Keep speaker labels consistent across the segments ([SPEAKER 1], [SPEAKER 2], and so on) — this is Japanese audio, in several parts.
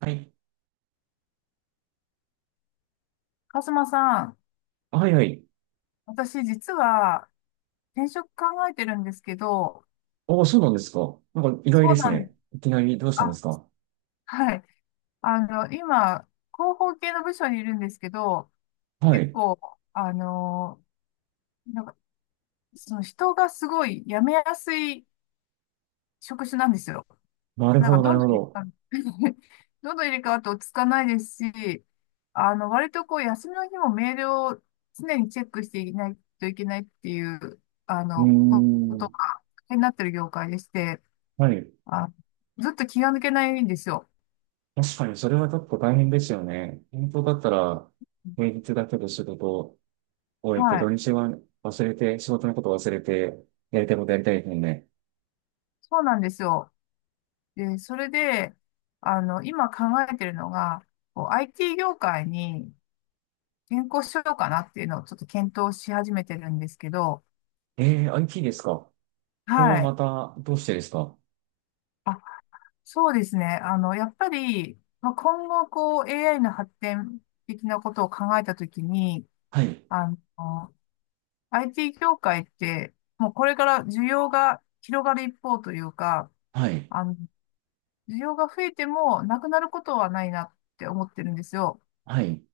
[SPEAKER 1] はい。
[SPEAKER 2] カズマさん、
[SPEAKER 1] はいはい。
[SPEAKER 2] 私実は転職考えてるんですけど、
[SPEAKER 1] おー、そうなんですか。なんか意外
[SPEAKER 2] そ
[SPEAKER 1] で
[SPEAKER 2] う
[SPEAKER 1] す
[SPEAKER 2] なん、
[SPEAKER 1] ね。いきなりどうしたんで
[SPEAKER 2] あ、
[SPEAKER 1] すか。
[SPEAKER 2] はい。今、広報系の部署にいるんですけど、
[SPEAKER 1] は
[SPEAKER 2] 結
[SPEAKER 1] い。
[SPEAKER 2] 構、あの、なんか、その人がすごい辞めやすい職種なんですよ。
[SPEAKER 1] なる
[SPEAKER 2] なん
[SPEAKER 1] ほ
[SPEAKER 2] か、
[SPEAKER 1] ど、な
[SPEAKER 2] ど
[SPEAKER 1] る
[SPEAKER 2] んど
[SPEAKER 1] ほ
[SPEAKER 2] ん入れ替
[SPEAKER 1] ど。
[SPEAKER 2] わる どんどん入れ替わって落ち着かないですし、割とこう、休みの日もメールを常にチェックしていないといけないっていう、
[SPEAKER 1] うー
[SPEAKER 2] ことが、
[SPEAKER 1] ん。
[SPEAKER 2] 大変になってる業界でして、
[SPEAKER 1] はい。
[SPEAKER 2] あ、ずっと気が抜けないんですよ。
[SPEAKER 1] 確かにそれはちょっと大変ですよね。本当だったら、平日だけど仕事を終えて、
[SPEAKER 2] は
[SPEAKER 1] 土
[SPEAKER 2] い。
[SPEAKER 1] 日は忘れて、仕事のこと忘れて、やりたいことやりたいですもんね。
[SPEAKER 2] そうなんですよ。で、それで、今考えてるのが、こう IT 業界に転向しようかなっていうのをちょっと検討し始めてるんですけど、
[SPEAKER 1] えー、IT ですか。これは
[SPEAKER 2] はい。
[SPEAKER 1] また、どうしてですか。
[SPEAKER 2] あ、そうですね。やっぱり、まあ、今後、こう、AI の発展的なことを考えたときに、
[SPEAKER 1] はい。
[SPEAKER 2] あの、IT 業界って、もうこれから需要が広がる一方というか、
[SPEAKER 1] はい。
[SPEAKER 2] あの、需要が増えてもなくなることはないなって思ってるんですよ。
[SPEAKER 1] はい。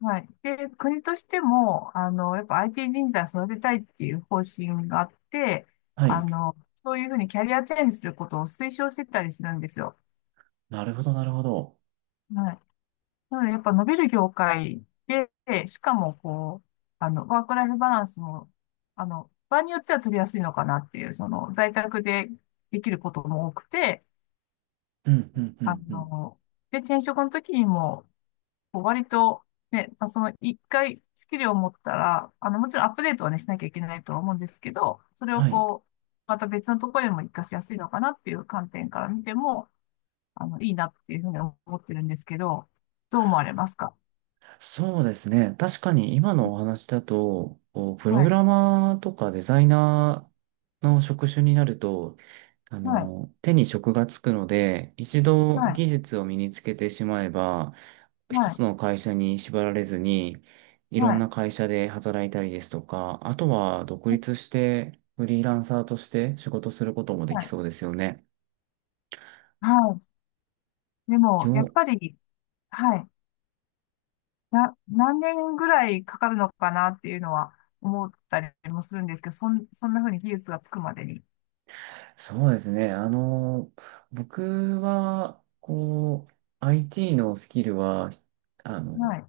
[SPEAKER 2] はい。で、国としても、やっぱ IT 人材を育てたいっていう方針があって、
[SPEAKER 1] は
[SPEAKER 2] あ
[SPEAKER 1] い。
[SPEAKER 2] の、そういうふうにキャリアチェンジすることを推奨してたりするんですよ。
[SPEAKER 1] なるほど、なるほど。
[SPEAKER 2] はい。なので、やっぱ伸びる業界で、しかも、こう、ワークライフバランスも、場合によっては取りやすいのかなっていう、その、在宅でできることも多くて、
[SPEAKER 1] うん、うん、う
[SPEAKER 2] あ
[SPEAKER 1] ん、うん。
[SPEAKER 2] の、で、転職の時にも、こう割と、ね、まあその一回スキルを持ったら、もちろんアップデートはね、しなきゃいけないとは思うんですけど、それを
[SPEAKER 1] はい。
[SPEAKER 2] こう、また別のところでも活かしやすいのかなっていう観点から見ても、いいなっていうふうに思ってるんですけど、どう思われますか？
[SPEAKER 1] そうですね。確かに今のお話だと、こうプロ
[SPEAKER 2] は
[SPEAKER 1] グ
[SPEAKER 2] い、
[SPEAKER 1] ラマーとかデザイナーの職種になると、
[SPEAKER 2] はい、
[SPEAKER 1] 手に職がつくので、一度
[SPEAKER 2] はい、
[SPEAKER 1] 技術を身につけてしまえば、一
[SPEAKER 2] はい、
[SPEAKER 1] つの会社に縛られずに、いろ
[SPEAKER 2] は
[SPEAKER 1] ん
[SPEAKER 2] い、
[SPEAKER 1] な会社で働いたりですとか、あとは独立して、フリーランサーとして仕事することもで
[SPEAKER 2] は
[SPEAKER 1] き
[SPEAKER 2] い。
[SPEAKER 1] そうですよね。
[SPEAKER 2] はい。でも、やっぱり、はい、何年ぐらいかかるのかなっていうのは思ったりもするんですけど、そんなふうに技術がつくまでに。
[SPEAKER 1] そうですね。僕は、こう、IT のスキルは、あ
[SPEAKER 2] は
[SPEAKER 1] の、
[SPEAKER 2] い、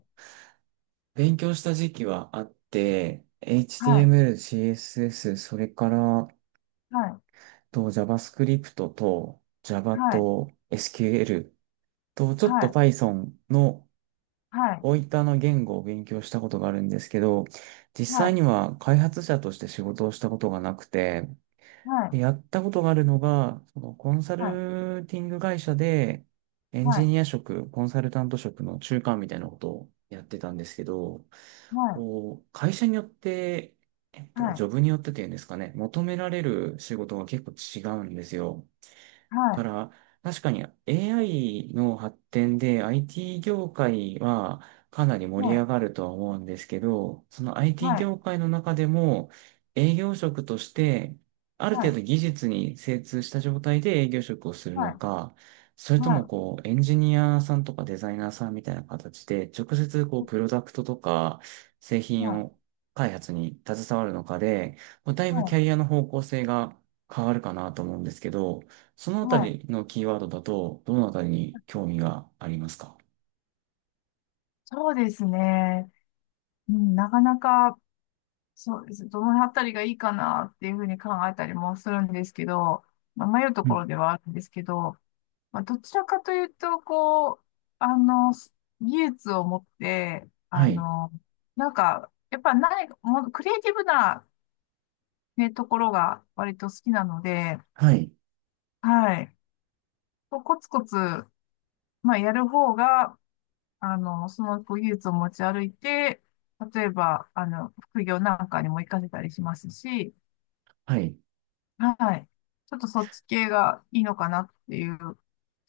[SPEAKER 1] 勉強した時期はあって、
[SPEAKER 2] はい、
[SPEAKER 1] HTML、CSS、それから、
[SPEAKER 2] はい。
[SPEAKER 1] と JavaScript と Java
[SPEAKER 2] はい、
[SPEAKER 1] と SQL と、ち
[SPEAKER 2] は
[SPEAKER 1] ょっと
[SPEAKER 2] い、
[SPEAKER 1] Python の
[SPEAKER 2] はい、
[SPEAKER 1] 大分の言語を勉強したことがあるんですけど、実
[SPEAKER 2] は
[SPEAKER 1] 際
[SPEAKER 2] い、
[SPEAKER 1] には開発者として仕事をしたことがなくて、
[SPEAKER 2] はい、
[SPEAKER 1] で、やったことがあるのが、そのコンサ
[SPEAKER 2] はい、
[SPEAKER 1] ルティング会社で、エン
[SPEAKER 2] は
[SPEAKER 1] ジ
[SPEAKER 2] い、
[SPEAKER 1] ニア職、コンサルタント職の中間みたいなことをやってたんですけど、こう、会社によって、
[SPEAKER 2] は
[SPEAKER 1] ジ
[SPEAKER 2] い、
[SPEAKER 1] ョブによってっていうんですかね、求められる仕事が結構違うんですよ。
[SPEAKER 2] は
[SPEAKER 1] か
[SPEAKER 2] い、
[SPEAKER 1] ら、確かに AI の発展で IT 業界はかなり
[SPEAKER 2] は
[SPEAKER 1] 盛り
[SPEAKER 2] い、
[SPEAKER 1] 上がるとは思うんですけど、その IT 業界の中でも営業職としてある
[SPEAKER 2] はい、
[SPEAKER 1] 程
[SPEAKER 2] は
[SPEAKER 1] 度
[SPEAKER 2] い、
[SPEAKER 1] 技術に精通した状態で営業職をする
[SPEAKER 2] は
[SPEAKER 1] の
[SPEAKER 2] い、
[SPEAKER 1] か、それ
[SPEAKER 2] は
[SPEAKER 1] とも
[SPEAKER 2] い、
[SPEAKER 1] こうエンジニアさんとかデザイナーさんみたいな形で直接こうプロダクトとか製
[SPEAKER 2] は
[SPEAKER 1] 品
[SPEAKER 2] い、
[SPEAKER 1] を開発に携わるのかで、こうだい
[SPEAKER 2] は
[SPEAKER 1] ぶキャ
[SPEAKER 2] い、
[SPEAKER 1] リアの方向性が変わるかなと思うんですけど、そのあた
[SPEAKER 2] はい、
[SPEAKER 1] りのキーワードだと、どのあたりに興味がありますか？
[SPEAKER 2] そうですね。うん、なかなか、そうです。どのあたりがいいかなっていうふうに考えたりもするんですけど、まあ、迷うと
[SPEAKER 1] う
[SPEAKER 2] こ
[SPEAKER 1] ん。
[SPEAKER 2] ろではあるんですけど、まあ、どちらかというと、こう、あの、技術を持って、
[SPEAKER 1] はい。
[SPEAKER 2] なんか、やっぱ何か、もうクリエイティブないうところが割と好きなので、
[SPEAKER 1] はい。
[SPEAKER 2] はい。コツコツ、まあ、やる方が、その技術を持ち歩いて、例えば、副業なんかにも活かせたりしますし、
[SPEAKER 1] はい。
[SPEAKER 2] はい。ちょっとそっち系がいいのかなっていう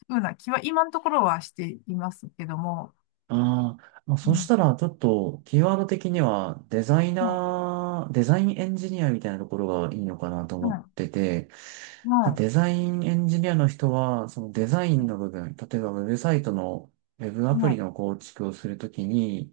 [SPEAKER 2] ふうな気は今のところはしていますけども、
[SPEAKER 1] ああ、まあ、
[SPEAKER 2] う
[SPEAKER 1] そし
[SPEAKER 2] ん。
[SPEAKER 1] たらちょっとキーワード的にはデザイ
[SPEAKER 2] は
[SPEAKER 1] ナー、デザインエンジニアみたいなところがいいのかなと思っ
[SPEAKER 2] い。
[SPEAKER 1] てて、まあ、
[SPEAKER 2] は
[SPEAKER 1] デザインエンジニアの人はそのデザイ
[SPEAKER 2] い。
[SPEAKER 1] ンの部分、例えばウェブサイトのウェブアプ
[SPEAKER 2] は
[SPEAKER 1] リ
[SPEAKER 2] い。
[SPEAKER 1] の構築をするときに、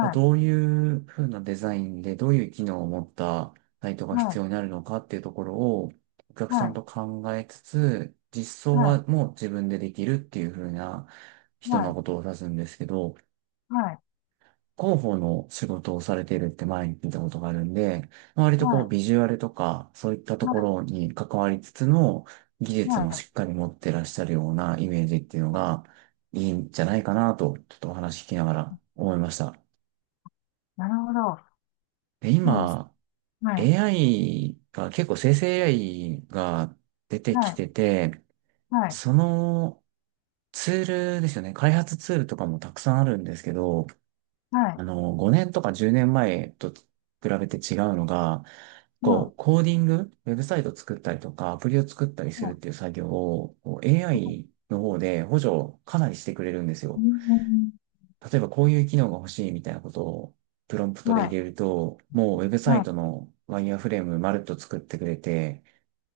[SPEAKER 1] まあ、
[SPEAKER 2] い。
[SPEAKER 1] どういうふうなデザインでどういう機能を持ったサイトが
[SPEAKER 2] は
[SPEAKER 1] 必要に
[SPEAKER 2] い。
[SPEAKER 1] なるのかっていうところをお客さ
[SPEAKER 2] は
[SPEAKER 1] ん
[SPEAKER 2] い。
[SPEAKER 1] と考えつつ、実装
[SPEAKER 2] は
[SPEAKER 1] は
[SPEAKER 2] い。
[SPEAKER 1] もう自分でできるっていうふうな
[SPEAKER 2] は
[SPEAKER 1] 人の
[SPEAKER 2] い。
[SPEAKER 1] ことを指すんですけど、
[SPEAKER 2] はい。
[SPEAKER 1] 広報の仕事をされているって前に聞いたことがあるんで、まあ割と
[SPEAKER 2] は
[SPEAKER 1] こう
[SPEAKER 2] い。
[SPEAKER 1] ビジュアルとかそういったと
[SPEAKER 2] は
[SPEAKER 1] こ
[SPEAKER 2] い。
[SPEAKER 1] ろに関わりつつの技術
[SPEAKER 2] は
[SPEAKER 1] も
[SPEAKER 2] い。は
[SPEAKER 1] しっ
[SPEAKER 2] い。
[SPEAKER 1] かり持ってらっしゃるようなイメージっていうのがいいんじゃないかなと、ちょっとお話聞きながら思いました。
[SPEAKER 2] なるほど。
[SPEAKER 1] で、
[SPEAKER 2] そうです。
[SPEAKER 1] 今、
[SPEAKER 2] はい。
[SPEAKER 1] AI が結構生成 AI が出て
[SPEAKER 2] は
[SPEAKER 1] き
[SPEAKER 2] い。
[SPEAKER 1] てて、
[SPEAKER 2] はい、
[SPEAKER 1] そのツールですよね。開発ツールとかもたくさんあるんですけど、
[SPEAKER 2] はい、
[SPEAKER 1] 5年とか10年前と比べて違うのが、こ
[SPEAKER 2] は
[SPEAKER 1] う、コーディング、ウェブサイト作ったりとか、アプリを作ったり
[SPEAKER 2] い、
[SPEAKER 1] するっ
[SPEAKER 2] は
[SPEAKER 1] ていう作業を、こう
[SPEAKER 2] い、はい、
[SPEAKER 1] AI の方で補助をかなりしてくれるんです
[SPEAKER 2] う
[SPEAKER 1] よ。
[SPEAKER 2] ん、
[SPEAKER 1] 例えばこういう機能が欲しいみたいなことをプロンプトで
[SPEAKER 2] は
[SPEAKER 1] 入
[SPEAKER 2] い、
[SPEAKER 1] れると、もうウェブ
[SPEAKER 2] は
[SPEAKER 1] サイ
[SPEAKER 2] い、
[SPEAKER 1] トのワイヤーフレームまるっと作ってくれて、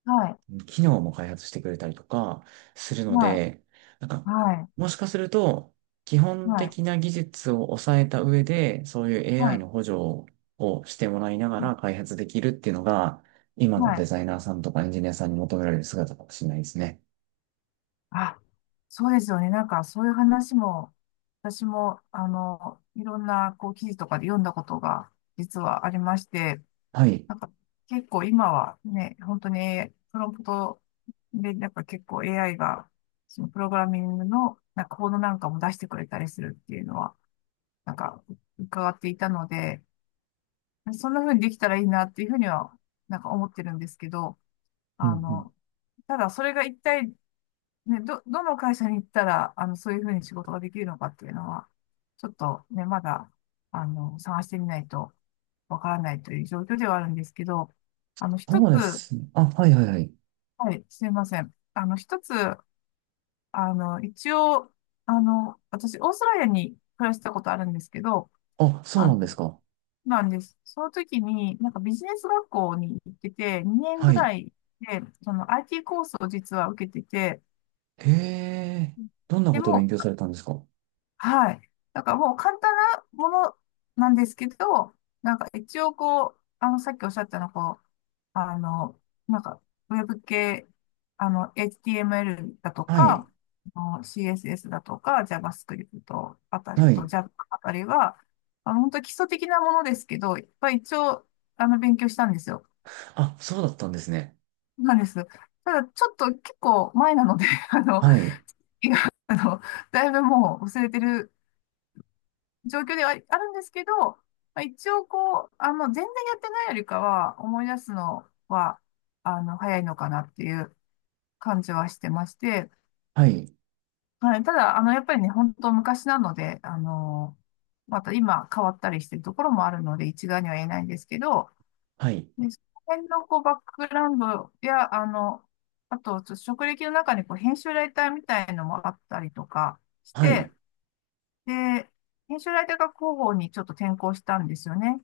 [SPEAKER 2] はい、
[SPEAKER 1] 機能も開発してくれたりとかするので、なんか、
[SPEAKER 2] はい、
[SPEAKER 1] もしかすると、基本
[SPEAKER 2] はい、
[SPEAKER 1] 的な技術を抑えた上で、そういう
[SPEAKER 2] は
[SPEAKER 1] AI
[SPEAKER 2] い、
[SPEAKER 1] の補助をしてもらいなが
[SPEAKER 2] は
[SPEAKER 1] ら
[SPEAKER 2] い、
[SPEAKER 1] 開発できるっていうのが、今
[SPEAKER 2] は
[SPEAKER 1] のデ
[SPEAKER 2] い、
[SPEAKER 1] ザイナーさんとかエンジニアさんに求められる姿かもしれないですね。
[SPEAKER 2] あ、そうですよね。なんか、そういう話も、私も、いろんな、こう、記事とかで読んだことが、実はありまして、
[SPEAKER 1] はい。
[SPEAKER 2] なんか、結構今はね、本当に、プロンプトで、なんか結構 AI が、そのプログラミングの、なんか、コードなんかも出してくれたりするっていうのは、なんか、伺っていたので、そんな風にできたらいいなっていうふうには、なんか思ってるんですけど、
[SPEAKER 1] うんう
[SPEAKER 2] あ
[SPEAKER 1] ん。
[SPEAKER 2] の、ただそれが一体、ね、どの会社に行ったら、そういうふうに仕事ができるのかっていうのは、ちょっとね、まだ、探してみないとわからないという状況ではあるんですけど、一つ、
[SPEAKER 1] そうですね。あ、はいはいはい。
[SPEAKER 2] はい、すいません。一つ、一応、私、オーストラリアに暮らしたことあるんですけど、
[SPEAKER 1] あ、そう
[SPEAKER 2] あ
[SPEAKER 1] な
[SPEAKER 2] の
[SPEAKER 1] んですか。
[SPEAKER 2] なんです。その時に、なんかビジネス学校に行ってて、2年ぐ
[SPEAKER 1] はい。
[SPEAKER 2] らいで、その IT コースを実は受けてて、
[SPEAKER 1] へえ、どんな
[SPEAKER 2] で
[SPEAKER 1] ことを勉
[SPEAKER 2] も、
[SPEAKER 1] 強されたんですか？
[SPEAKER 2] はい。だからもう簡単なものなんですけど、なんか一応こう、さっきおっしゃったの、こう、あの、なんか、ウェブ系、HTML だと
[SPEAKER 1] はい。
[SPEAKER 2] か、CSS だとか、JavaScript あたり
[SPEAKER 1] は
[SPEAKER 2] と
[SPEAKER 1] い。
[SPEAKER 2] Java あたりは、本当基礎的なものですけど、いっぱい一応、勉強したんですよ。
[SPEAKER 1] あ、そうだったんですね。
[SPEAKER 2] なんです。ただ、ちょっと結構前なので、
[SPEAKER 1] はい。
[SPEAKER 2] いやあの、だいぶもう忘れてる状況ではあるんですけど、まあ、一応こう、全然やってないよりかは、思い出すのは、早いのかなっていう感じはしてまして、
[SPEAKER 1] はい。
[SPEAKER 2] はい、ただ、やっぱりね、本当昔なので、また今変わったりしてるところもあるので、一概には言えないんですけど、
[SPEAKER 1] はい。
[SPEAKER 2] で、その辺のこう、バックグラウンドや、あと、ちょっと職歴の中にこう、編集ライターみたいのもあったりとかし
[SPEAKER 1] は
[SPEAKER 2] て、
[SPEAKER 1] い。
[SPEAKER 2] で、編集ライターが広報にちょっと転向したんですよね。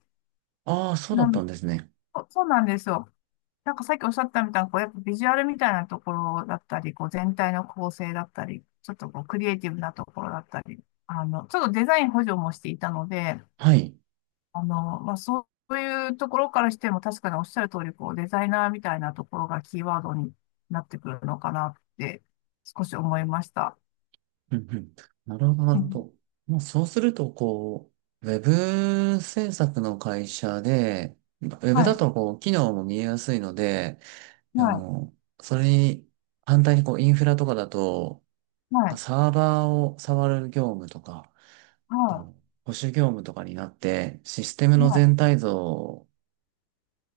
[SPEAKER 1] ああ、そうだ
[SPEAKER 2] な
[SPEAKER 1] った
[SPEAKER 2] ん、
[SPEAKER 1] んですね。
[SPEAKER 2] そうなんですよ。なんかさっきおっしゃったみたいなこうやっぱビジュアルみたいなところだったり、こう全体の構成だったり、ちょっとこうクリエイティブなところだったり、ちょっとデザイン補助もしていたので、
[SPEAKER 1] はい。
[SPEAKER 2] まあそういうところからしても確かにおっしゃる通りこうデザイナーみたいなところがキーワードになってくるのかなって少し思いました。
[SPEAKER 1] うんうん。なるほど、なる
[SPEAKER 2] は
[SPEAKER 1] ほ
[SPEAKER 2] い、
[SPEAKER 1] ど。もうそうすると、こう、ウェブ制作の会社で、ウェ
[SPEAKER 2] は
[SPEAKER 1] ブだ
[SPEAKER 2] い、
[SPEAKER 1] と、こう、機能も見えやすいので、あ
[SPEAKER 2] は
[SPEAKER 1] の、それに、反対に、こう、インフラとかだと、
[SPEAKER 2] い、はい、
[SPEAKER 1] サーバーを触る業務とか、あの
[SPEAKER 2] は
[SPEAKER 1] 保守業務とかになって、システム
[SPEAKER 2] い、
[SPEAKER 1] の
[SPEAKER 2] は
[SPEAKER 1] 全体像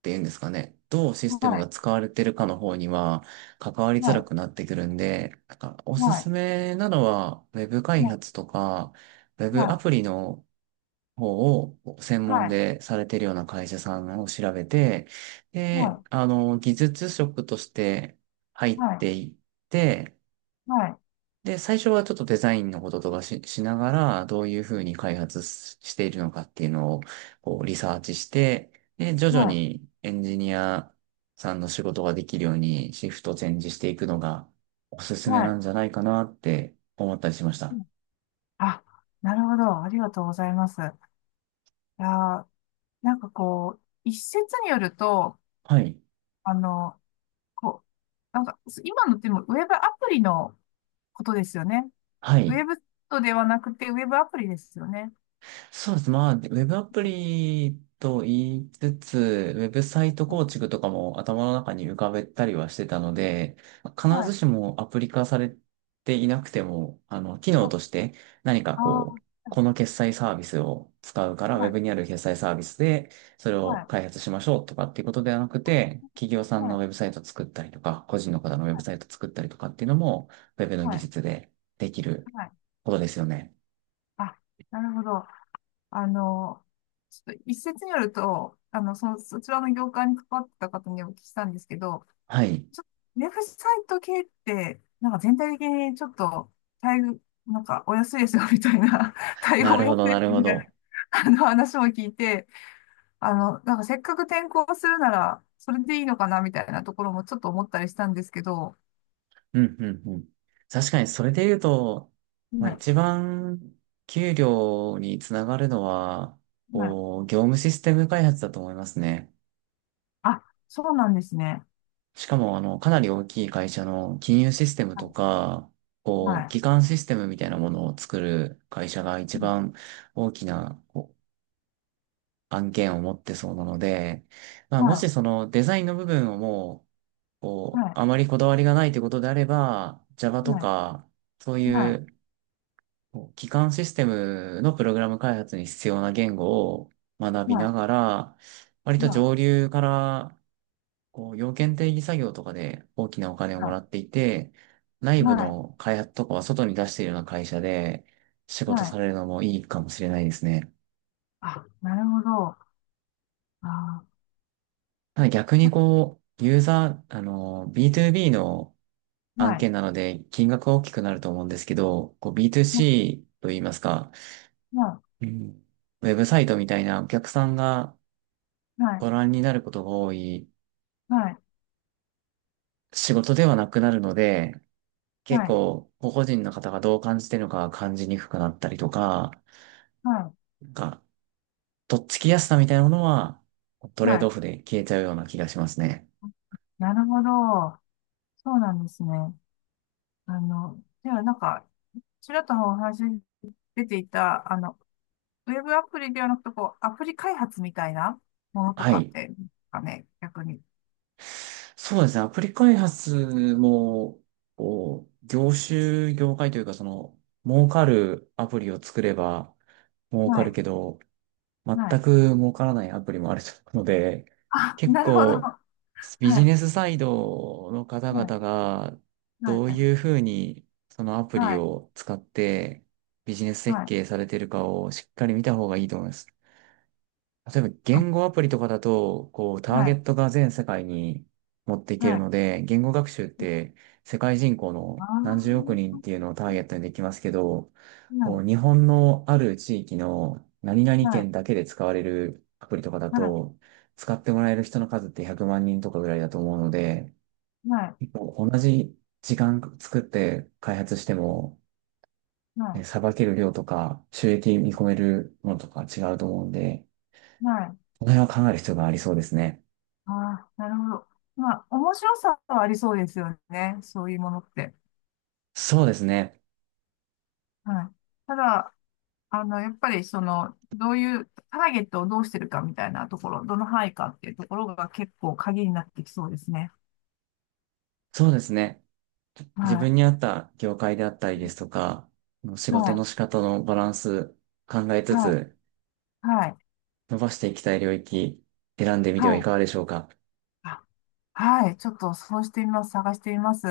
[SPEAKER 1] ていうんですかね、どうシス
[SPEAKER 2] い、
[SPEAKER 1] テ
[SPEAKER 2] は
[SPEAKER 1] ムが
[SPEAKER 2] い、
[SPEAKER 1] 使われてるかの方には関わりづらくなってくるんで、なんかおす
[SPEAKER 2] はい、
[SPEAKER 1] す
[SPEAKER 2] はい、
[SPEAKER 1] めなのはウェブ開
[SPEAKER 2] は
[SPEAKER 1] 発とかウェブア
[SPEAKER 2] い、
[SPEAKER 1] プリの方を専
[SPEAKER 2] は
[SPEAKER 1] 門
[SPEAKER 2] い、
[SPEAKER 1] でされてるような会社さんを調べて、で、技術職として入っ
[SPEAKER 2] は
[SPEAKER 1] ていって、
[SPEAKER 2] い、
[SPEAKER 1] で、最初はちょっとデザインのこととかしながら、どういうふうに開発ししているのかっていうのをこうリサーチして、で、徐々
[SPEAKER 2] はい。
[SPEAKER 1] にエンジニアさんの仕事ができるようにシフトチェンジしていくのがおすすめ
[SPEAKER 2] は
[SPEAKER 1] な
[SPEAKER 2] い。
[SPEAKER 1] んじゃないかなって思ったりしまし
[SPEAKER 2] う
[SPEAKER 1] た。
[SPEAKER 2] ん。あ、なるほど。ありがとうございます。いやー、なんかこう、一説によると、
[SPEAKER 1] はい。
[SPEAKER 2] あの、こう、なんか、今のってもウェブアプリのことですよね。
[SPEAKER 1] は
[SPEAKER 2] ウ
[SPEAKER 1] い。
[SPEAKER 2] ェブとではなくて、ウェブアプリですよね。
[SPEAKER 1] そうです。まあ、ウェブアプリと言いつつ、ウェブサイト
[SPEAKER 2] はい。
[SPEAKER 1] 構築とかも頭の中に浮かべたりはしてたので、必ずしもアプリ化されていなくても、機
[SPEAKER 2] は
[SPEAKER 1] 能
[SPEAKER 2] い。
[SPEAKER 1] として何か
[SPEAKER 2] あ
[SPEAKER 1] こう、
[SPEAKER 2] あ、
[SPEAKER 1] この決済サービスを使うから、ウ
[SPEAKER 2] は
[SPEAKER 1] ェ
[SPEAKER 2] い。
[SPEAKER 1] ブにある決済サービスで、それ
[SPEAKER 2] は
[SPEAKER 1] を
[SPEAKER 2] い。
[SPEAKER 1] 開発しましょうとかっていうことではなくて、企業さん
[SPEAKER 2] は
[SPEAKER 1] のウ
[SPEAKER 2] い。
[SPEAKER 1] ェブサイト作ったりとか、個人の方のウェブ
[SPEAKER 2] は
[SPEAKER 1] サイト作ったりとかっていうのも、ウェブの技
[SPEAKER 2] い。
[SPEAKER 1] 術でできる
[SPEAKER 2] はい。
[SPEAKER 1] ことですよね。
[SPEAKER 2] あ、なるほど。あの、ちょっと一説によると、その、そちらの業界に関わってた方にお聞きしたんですけど、
[SPEAKER 1] はい。
[SPEAKER 2] ちょウェブサイト系って、なんか全体的にちょっと、待遇なんかお安いですよみたいな、対応
[SPEAKER 1] な
[SPEAKER 2] お
[SPEAKER 1] るほ
[SPEAKER 2] 安
[SPEAKER 1] ど、
[SPEAKER 2] い
[SPEAKER 1] な
[SPEAKER 2] です
[SPEAKER 1] るほ
[SPEAKER 2] みたいな、
[SPEAKER 1] ど。
[SPEAKER 2] あの話も聞いて、なんかせっかく転校するなら、それでいいのかなみたいなところもちょっと思ったりしたんですけど、
[SPEAKER 1] うん、うん、うん。確かにそれで言うと、まあ、一
[SPEAKER 2] は
[SPEAKER 1] 番給料につながるのは、
[SPEAKER 2] い、はい。
[SPEAKER 1] こう、業務システム開発だと思いますね。
[SPEAKER 2] あ、そうなんですね。
[SPEAKER 1] しかも、かなり大きい会社の金融システム
[SPEAKER 2] は
[SPEAKER 1] と
[SPEAKER 2] い、
[SPEAKER 1] か、
[SPEAKER 2] は
[SPEAKER 1] こう、
[SPEAKER 2] い、
[SPEAKER 1] 基幹システムみたいなものを作る会社が一番大きなこう案件を持ってそうなので、まあ、もし
[SPEAKER 2] は
[SPEAKER 1] そのデザインの部分をもう、
[SPEAKER 2] い、
[SPEAKER 1] こ
[SPEAKER 2] は
[SPEAKER 1] う、
[SPEAKER 2] い、
[SPEAKER 1] あまりこだわりがないということであれば、Java と
[SPEAKER 2] はい、
[SPEAKER 1] か、そう
[SPEAKER 2] は
[SPEAKER 1] い
[SPEAKER 2] い、
[SPEAKER 1] うこう基幹システムのプログラム開発に必要な言語を学
[SPEAKER 2] は
[SPEAKER 1] びな
[SPEAKER 2] い、
[SPEAKER 1] がら、割
[SPEAKER 2] は
[SPEAKER 1] と
[SPEAKER 2] い、
[SPEAKER 1] 上流からこう要件定義作業とかで大きなお金をもらっていて、内部
[SPEAKER 2] はい、
[SPEAKER 1] の開発とかは外に出しているような会社で仕事
[SPEAKER 2] はい。
[SPEAKER 1] されるのもいいかもしれないですね。
[SPEAKER 2] あ、なるほど。あ、
[SPEAKER 1] ただ逆にこう、ユーザー、B2B の
[SPEAKER 2] は
[SPEAKER 1] 案
[SPEAKER 2] い、
[SPEAKER 1] 件なので金額は大きくなると思うんですけど、こう
[SPEAKER 2] は
[SPEAKER 1] B2C と言いますか、
[SPEAKER 2] い、
[SPEAKER 1] うん、ウェブサイトみたいなお客さんが
[SPEAKER 2] はい、
[SPEAKER 1] ご覧になることが多い
[SPEAKER 2] はい。
[SPEAKER 1] 仕事ではなくなるので、
[SPEAKER 2] は
[SPEAKER 1] 結
[SPEAKER 2] い、
[SPEAKER 1] 構、個々人の方がどう感じてるのかが感じにくくなったりとか、
[SPEAKER 2] は
[SPEAKER 1] なんか、とっつきやすさみたいなものは、ト
[SPEAKER 2] い、
[SPEAKER 1] レー
[SPEAKER 2] は
[SPEAKER 1] ドオ
[SPEAKER 2] い。
[SPEAKER 1] フで消えちゃうような気がしますね。
[SPEAKER 2] なるほど。そうなんですね。ではなんか、ちらっとお話に出ていた、ウェブアプリではなくて、こう、アプリ開発みたいなものと
[SPEAKER 1] は
[SPEAKER 2] かっ
[SPEAKER 1] い。
[SPEAKER 2] て、かね、逆に。
[SPEAKER 1] そうですね。アプリ開発も、こう、業種、業界というか、その、儲かるアプリを作れば儲
[SPEAKER 2] は
[SPEAKER 1] かる
[SPEAKER 2] い、
[SPEAKER 1] けど、全
[SPEAKER 2] はい。
[SPEAKER 1] く儲からないアプリもあると思うので、
[SPEAKER 2] あ、
[SPEAKER 1] 結
[SPEAKER 2] なるほど。
[SPEAKER 1] 構
[SPEAKER 2] は
[SPEAKER 1] ビジ
[SPEAKER 2] い、
[SPEAKER 1] ネスサイドの方
[SPEAKER 2] は
[SPEAKER 1] 々
[SPEAKER 2] い、
[SPEAKER 1] が
[SPEAKER 2] は
[SPEAKER 1] どういう
[SPEAKER 2] い、
[SPEAKER 1] ふうにそのアプリ
[SPEAKER 2] はい、
[SPEAKER 1] を使ってビジネス設
[SPEAKER 2] はい。
[SPEAKER 1] 計されてるかをしっかり見た方がいいと思います。例えば
[SPEAKER 2] あ、
[SPEAKER 1] 言語アプリとかだと、こう、タ
[SPEAKER 2] は
[SPEAKER 1] ーゲ
[SPEAKER 2] い、
[SPEAKER 1] ットが全世界に持っていけ
[SPEAKER 2] は
[SPEAKER 1] る
[SPEAKER 2] い。
[SPEAKER 1] ので、言語学習って世界人口
[SPEAKER 2] あ
[SPEAKER 1] の
[SPEAKER 2] あ、
[SPEAKER 1] 何十億人っていう
[SPEAKER 2] は
[SPEAKER 1] のをターゲットにできますけど、こう、日
[SPEAKER 2] い、
[SPEAKER 1] 本のある地域の何々
[SPEAKER 2] はい、
[SPEAKER 1] 県だけで使われるアプリとかだ
[SPEAKER 2] はい、
[SPEAKER 1] と、使ってもらえる人の数って100万人とかぐらいだと思うので、
[SPEAKER 2] はい、
[SPEAKER 1] もう同じ時間作って開発しても、
[SPEAKER 2] はい、
[SPEAKER 1] ね
[SPEAKER 2] は
[SPEAKER 1] さばける量とか収益見込めるものとか違うと思うんで、
[SPEAKER 2] い、はい、
[SPEAKER 1] この辺は考える必要がありそうですね。
[SPEAKER 2] ああ、なるほど。まあ、面白さはありそうですよね。そういうものって。
[SPEAKER 1] そうですね。
[SPEAKER 2] はい。ただ、やっぱりその、どういう、ターゲットをどうしてるかみたいなところ、どの範囲かっていうところが結構鍵になってきそうですね。
[SPEAKER 1] そうですね。自
[SPEAKER 2] はい。
[SPEAKER 1] 分に合った業界であったりですとか、仕
[SPEAKER 2] は
[SPEAKER 1] 事の
[SPEAKER 2] い。
[SPEAKER 1] 仕方のバランス考えつ
[SPEAKER 2] は
[SPEAKER 1] つ
[SPEAKER 2] い。はい。
[SPEAKER 1] 伸ばしていきたい領域選んでみて
[SPEAKER 2] は
[SPEAKER 1] はい
[SPEAKER 2] い。
[SPEAKER 1] かがでしょうか。
[SPEAKER 2] あ、はい。ちょっとそうしてみます。探してみます。